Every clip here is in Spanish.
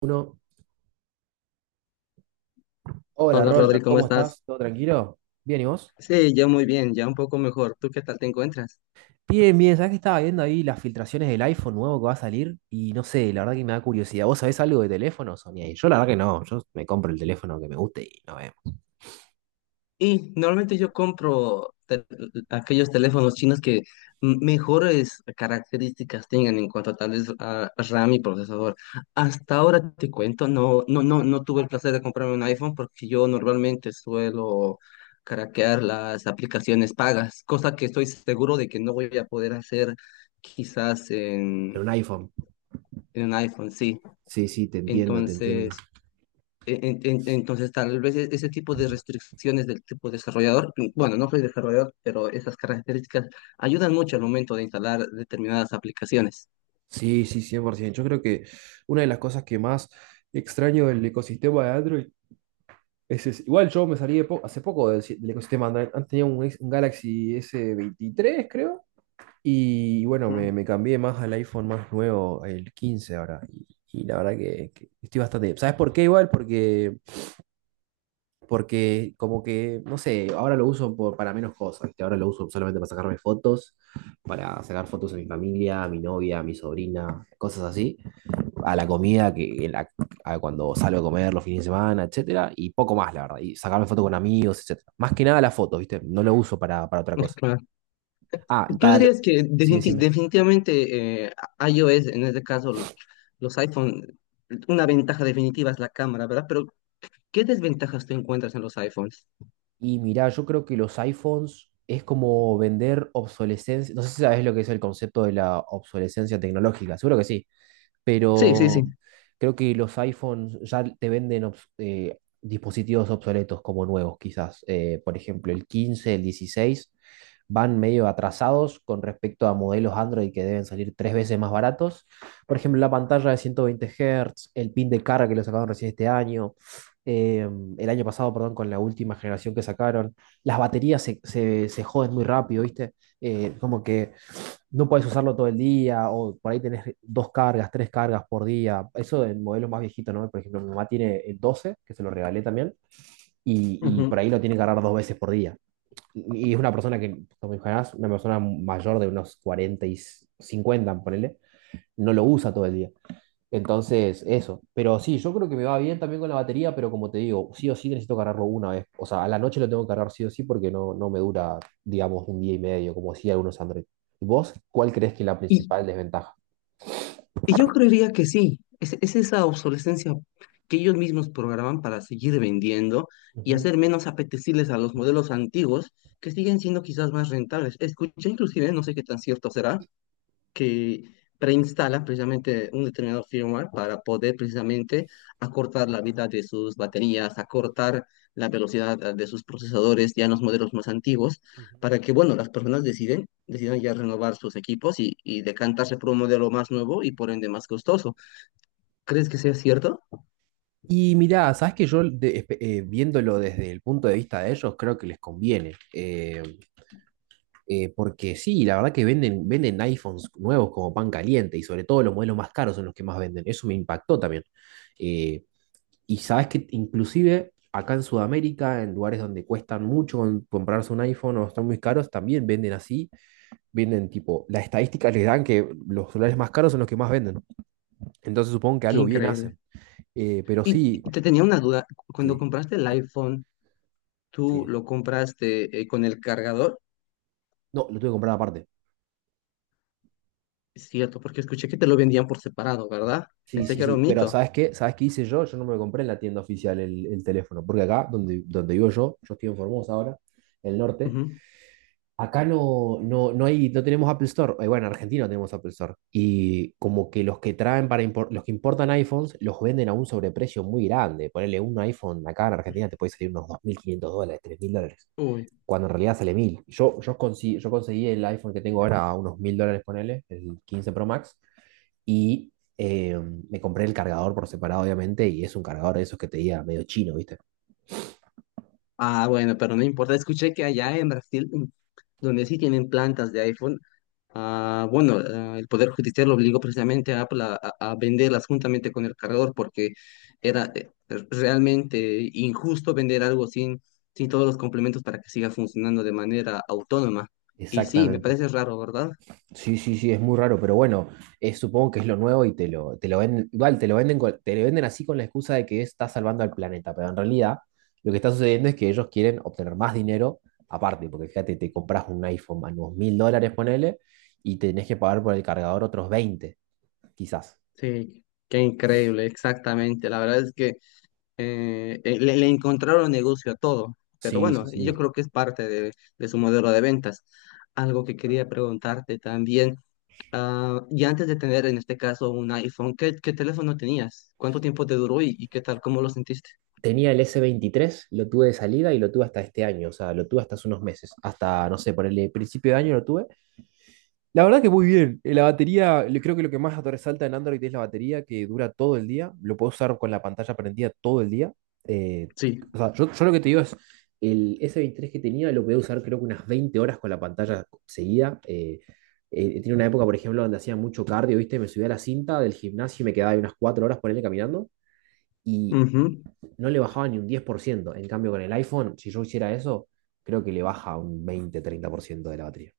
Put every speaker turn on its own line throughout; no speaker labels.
Uno. Hola
Hola Rodri,
Roger,
¿cómo
¿cómo
estás?
estás? ¿Todo tranquilo? Bien, ¿y vos?
Sí, ya muy bien, ya un poco mejor. ¿Tú qué tal te encuentras?
Bien, bien, ¿sabés que estaba viendo ahí las filtraciones del iPhone nuevo que va a salir? Y no sé, la verdad que me da curiosidad. ¿Vos sabés algo de teléfonos, Sonia? Y yo la verdad que no, yo me compro el teléfono que me guste y no vemos.
Y normalmente yo compro aquellos teléfonos chinos que mejores características tengan en cuanto a tal vez a RAM y procesador. Hasta ahora te cuento, no tuve el placer de comprarme un iPhone porque yo normalmente suelo craquear las aplicaciones pagas, cosa que estoy seguro de que no voy a poder hacer quizás en,
Pero un iPhone.
en un iPhone, sí.
Sí, sí, te entiendo, te entiendo.
Entonces... entonces, tal vez ese tipo de restricciones del tipo desarrollador, bueno, no soy desarrollador, pero esas características ayudan mucho al momento de instalar determinadas aplicaciones.
Sí, sí, 100%. Yo creo que una de las cosas que más extraño del ecosistema de Android es ese. Igual yo me salí hace poco del, si- del ecosistema Android. Antes tenía un Galaxy S23, creo. Y bueno, me,
¿Mm?
me cambié más al iPhone más nuevo, el 15 ahora. Y la verdad que estoy bastante. ¿Sabes por qué igual? Porque como que, no sé, ahora lo uso para menos cosas, ¿viste? Ahora lo uso solamente para sacarme fotos, para sacar fotos a mi familia, a mi novia, a mi sobrina, cosas así. A la comida, a cuando salgo a comer los fines de semana, etcétera. Y poco más, la verdad. Y sacarme fotos con amigos, etcétera. Más que nada las fotos, ¿viste? No lo uso para otra cosa.
Claro.
Ah,
¿Tú dirías que
Sí, decime.
definitivamente iOS, en este caso los iPhone, una ventaja definitiva es la cámara, ¿verdad? Pero ¿qué desventajas tú encuentras en los iPhones?
Y mirá, yo creo que los iPhones es como vender obsolescencia. No sé si sabes lo que es el concepto de la obsolescencia tecnológica, seguro que sí,
Sí, sí, sí.
pero creo que los iPhones ya te venden dispositivos obsoletos como nuevos, quizás. Por ejemplo, el 15, el 16 van medio atrasados con respecto a modelos Android que deben salir tres veces más baratos. Por ejemplo, la pantalla de 120 Hz, el pin de carga que lo sacaron recién este año, eh, el año pasado, perdón, con la última generación que sacaron. Las baterías se joden muy rápido, ¿viste? Como que no puedes usarlo todo el día, o por ahí tenés dos cargas, tres cargas por día. Eso en modelos más viejitos, ¿no? Por ejemplo, mi mamá tiene el doce que se lo regalé también, y por
Ujú.
ahí lo tiene que cargar dos veces por día. Y es una persona que, como imaginás, una persona mayor de unos 40 y 50 ponele, no lo usa todo el día. Entonces, eso. Pero sí, yo creo que me va bien también con la batería, pero como te digo, sí o sí necesito cargarlo una vez. O sea, a la noche lo tengo que cargar sí o sí porque no me dura, digamos, un día y medio, como sí algunos Android. ¿Y vos cuál crees que es la
Y,
principal desventaja?
Y yo creería que sí, es esa obsolescencia que ellos mismos programan para seguir vendiendo y
Ujú,
hacer menos apetecibles a los modelos antiguos que siguen siendo quizás más rentables. Escuché inclusive, no sé qué tan cierto será, que preinstala precisamente un determinado firmware para poder precisamente acortar la vida de sus baterías, acortar la velocidad de sus procesadores ya en los modelos más antiguos,
ujú.
para que, bueno, las personas decidan ya renovar sus equipos y decantarse por un modelo más nuevo y por ende más costoso. ¿Crees que sea cierto?
Y mirá, sabes que yo viéndolo desde el punto de vista de ellos, creo que les conviene. Porque sí, la verdad que venden iPhones nuevos como pan caliente, y sobre todo los modelos más caros son los que más venden. Eso me impactó también. Y sabes que inclusive acá en Sudamérica, en lugares donde cuestan mucho comprarse un iPhone o están muy caros, también venden así. Venden tipo, las estadísticas les dan que los celulares más caros son los que más venden. Entonces supongo que
Qué
algo bien
increíble.
hacen. Pero sí,
Y te tenía una duda, cuando
sí,
compraste el iPhone, ¿tú
sí.
lo compraste con el cargador?
No, lo tuve que comprar aparte.
Es cierto, porque escuché que te lo vendían por separado, ¿verdad?
Sí,
Pensé
sí,
que era un
sí. Pero
mito.
¿sabes qué? ¿Sabes qué hice yo? Yo no me compré en la tienda oficial el teléfono. Porque acá, donde vivo yo, yo estoy en Formosa ahora, el norte.
Ujú.
Acá no hay, no tenemos Apple Store. Bueno, en Argentina no tenemos Apple Store. Y como que los que traen los que importan iPhones los venden a un sobreprecio muy grande. Ponerle un iPhone acá en Argentina te puede salir unos $2.500, $3.000.
Uy.
Cuando en realidad sale mil. Yo conseguí el iPhone que tengo ahora a unos $1.000, ponele, el 15 Pro Max. Y me compré el cargador por separado, obviamente. Y es un cargador de esos que te diga medio chino, ¿viste?
Ah, bueno, pero no importa. Escuché que allá en Brasil, donde sí tienen plantas de iPhone, ah, bueno, ah, el Poder Judicial obligó precisamente a Apple a venderlas juntamente con el cargador porque era realmente injusto vender algo sin todos los complementos para que siga funcionando de manera autónoma. Y sí, me
Exactamente.
parece raro, ¿verdad?
Sí, sí, sí, es muy raro, pero bueno, supongo que es lo nuevo y te lo venden, igual te lo venden, te lo venden así con la excusa de que está salvando al planeta, pero en realidad lo que está sucediendo es que ellos quieren obtener más dinero aparte, porque fíjate, te compras un iPhone a unos $1.000, ponele, y tenés que pagar por el cargador otros 20, quizás.
Sí, qué increíble, exactamente. La verdad es que le encontraron negocio a todo, pero
Sí,
bueno,
sí,
yo
sí.
creo que es parte de su modelo de ventas. Algo que quería preguntarte también, ah, y antes de tener en este caso un iPhone, ¿qué, qué teléfono tenías? ¿Cuánto tiempo te duró y qué tal? ¿Cómo lo sentiste?
Tenía el s veintitrés, lo tuve de salida y lo tuve hasta este año, o sea, lo tuve hasta hace unos meses, hasta, no sé, por el principio de año lo tuve. La verdad que muy bien. Creo que lo que más resalta en Android es la batería que dura todo el día. Lo puedo usar con la pantalla prendida todo el día. Eh,
Sí.
o sea, yo lo que te digo es, el S23 que tenía lo podía usar creo que unas 20 horas con la pantalla seguida. Tiene una época, por ejemplo, donde hacía mucho cardio, ¿viste? Me subía a la cinta del gimnasio y me quedaba ahí unas 4 horas por él caminando y
Ujú.
no le bajaba ni un 10%. En cambio, con el iPhone, si yo hiciera eso, creo que le baja un veinte treinta por ciento de la batería.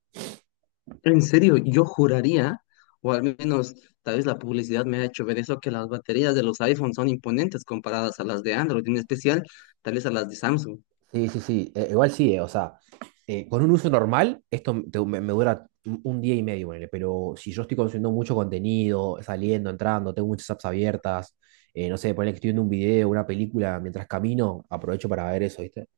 En serio, yo juraría, o al menos tal vez la publicidad me ha hecho ver eso, que las baterías de los iPhones son imponentes comparadas a las de Android, en especial tal vez a las de Samsung.
Sí, sí, sí. Igual sí, o sea, con un uso normal, me dura un día y medio, ponele, pero si yo estoy consumiendo mucho contenido, saliendo, entrando, tengo muchas apps abiertas, no sé, ponele que estoy viendo un video, una película mientras camino, aprovecho para ver eso, ¿viste?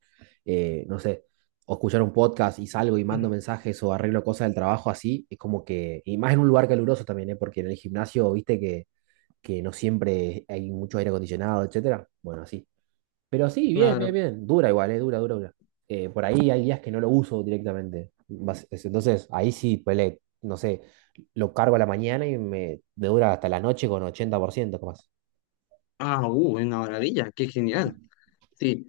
No sé, o escuchar un podcast y salgo y mando mensajes o arreglo cosas del trabajo así, es como que, y más en un lugar caluroso también, ¿eh? Porque en el gimnasio, viste que no siempre hay mucho aire acondicionado, etcétera. Bueno, así. Pero sí, bien, bien,
Claro.
bien. Dura igual, dura, dura, dura. Por ahí hay días que no lo uso directamente. Entonces, ahí sí, pele, no sé, lo cargo a la mañana y me dura hasta la noche con 80% capaz.
Ah, una maravilla, qué genial. Sí,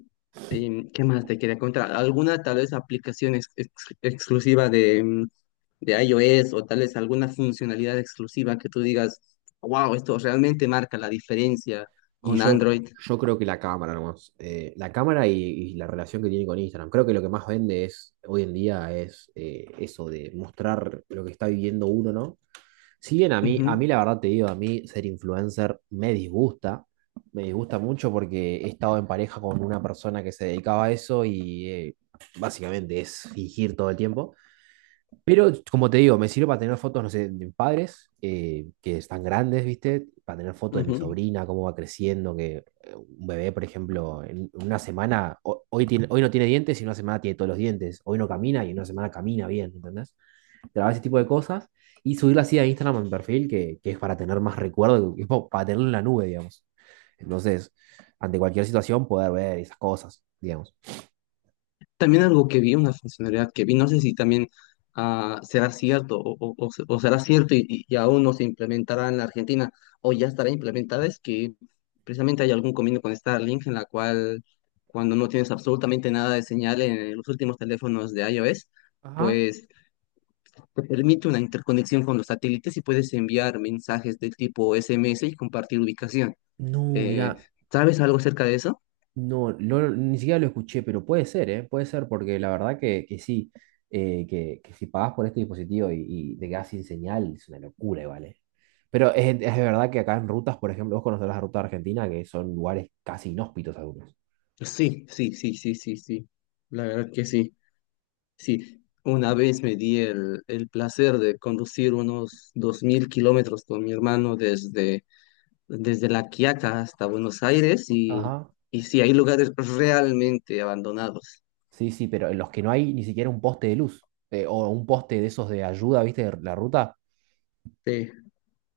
¿qué más te quería contar? ¿Alguna tal vez aplicación exclusiva de, de iOS o tal vez alguna funcionalidad exclusiva que tú digas, wow, esto realmente marca la diferencia
Y
con
yo,
Android?
yo creo que la cámara nomás. La cámara y la relación que tiene con Instagram. Creo que lo que más vende es hoy en día es eso de mostrar lo que está viviendo uno, ¿no? Si bien a mí,
Ujú,
a mí la verdad te digo, a mí ser influencer me disgusta mucho porque he estado en pareja con una persona que se dedicaba a eso y básicamente es fingir todo el tiempo. Pero como te digo, me sirve para tener fotos, no sé, de mis padres que están grandes, ¿viste? Para tener fotos de mi
ujú.
sobrina, cómo va creciendo, que un bebé, por ejemplo, en una semana, hoy, hoy no tiene dientes, y en una semana tiene todos los dientes, hoy no camina y en una semana camina bien, ¿entendés? Grabar ese tipo de cosas y subirlo así a Instagram a mi perfil, que es para tener más recuerdo, que es para tenerlo en la nube, digamos. Entonces, ante cualquier situación, poder ver esas cosas, digamos.
También algo que vi, una funcionalidad que vi, no sé si también será cierto o será cierto y aún no se implementará en la Argentina o ya estará implementada, es que precisamente hay algún convenio con Starlink en la cual cuando no tienes absolutamente nada de señal en los últimos teléfonos de iOS,
Ajá.
pues te permite una interconexión con los satélites y puedes enviar mensajes de tipo SMS y compartir ubicación.
No,
Eh,
mira,
¿Sabes algo acerca de eso?
no, ni siquiera lo escuché, pero puede ser, ¿eh? Puede ser, porque la verdad que sí, que si pagas por este dispositivo y te quedas sin señal, es una locura, ¿vale? Pero es de verdad que acá en rutas, por ejemplo, vos conocerás la ruta de Argentina, que son lugares casi inhóspitos algunos.
Sí, sí, sí, sí, sí, sí. La verdad que sí. Sí, una vez me di el placer de conducir unos 2000 kilómetros con mi hermano desde, desde La Quiaca hasta Buenos Aires
Ajá.
y sí, hay lugares realmente abandonados.
Sí, sí, pero en los que no hay ni siquiera un poste de luz o un poste de esos de ayuda, ¿viste? De la ruta.
Sí,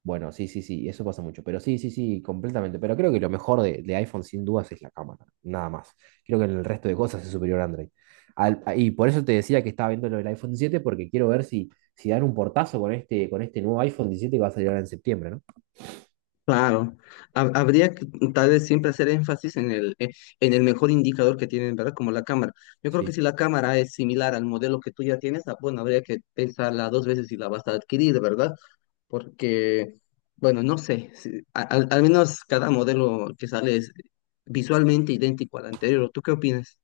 Bueno, sí, sí, sí, eso pasa mucho. Pero sí, sí, sí, completamente. Pero creo que lo mejor de iPhone sin dudas es la cámara, nada más. Creo que en el resto de cosas es superior a Android. Y por eso te decía que estaba viendo lo del iPhone 7, porque quiero ver si dan un portazo con este nuevo iPhone 17 que va a salir ahora en septiembre, ¿no?
claro. Habría que tal vez siempre hacer énfasis en el mejor indicador que tienen, ¿verdad? Como la cámara. Yo creo que
Sí.
si la cámara es similar al modelo que tú ya tienes, ah, bueno, habría que pensarla dos veces si la vas a adquirir, ¿verdad? Porque, bueno, no sé, al, al menos cada modelo que sale es visualmente idéntico al anterior. ¿Tú qué opinas?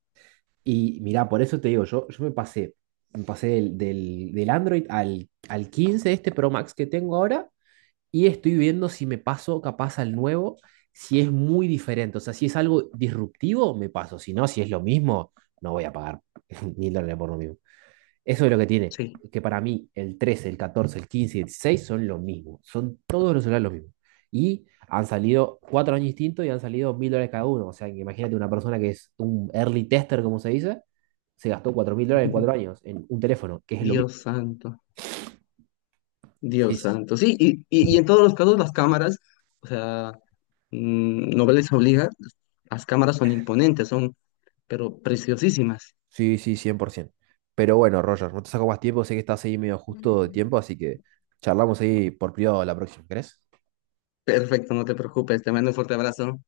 Y mirá, por eso te digo, yo me pasé del Android al 15 este Pro Max que tengo ahora, y estoy viendo si me paso capaz al nuevo, si es muy diferente, o sea, si es algo disruptivo, me paso, si no, si es lo mismo, no voy a pagar $1.000 por lo mismo. Eso es lo que tiene,
Sí.
que para mí el trece, el catorce, el quince, el 16 son lo mismo, son todos los celulares lo mismo. Y han salido cuatro años distintos y han salido $1.000 cada uno, o sea, imagínate una persona que es un early tester, como se dice, se gastó $4.000 en cuatro años en un teléfono, que es lo mismo.
Dios santo,
Sí,
Dios
sí.
santo. Sí, y en todos los casos las cámaras, o sea, no les obliga, las cámaras son imponentes, son, pero preciosísimas.
Sí, sí, 100%. Pero bueno, Roger, no te saco más tiempo, sé que estás ahí medio justo de tiempo, así que charlamos ahí por privado la próxima, ¿crees?
Perfecto, no te preocupes, te mando un fuerte abrazo.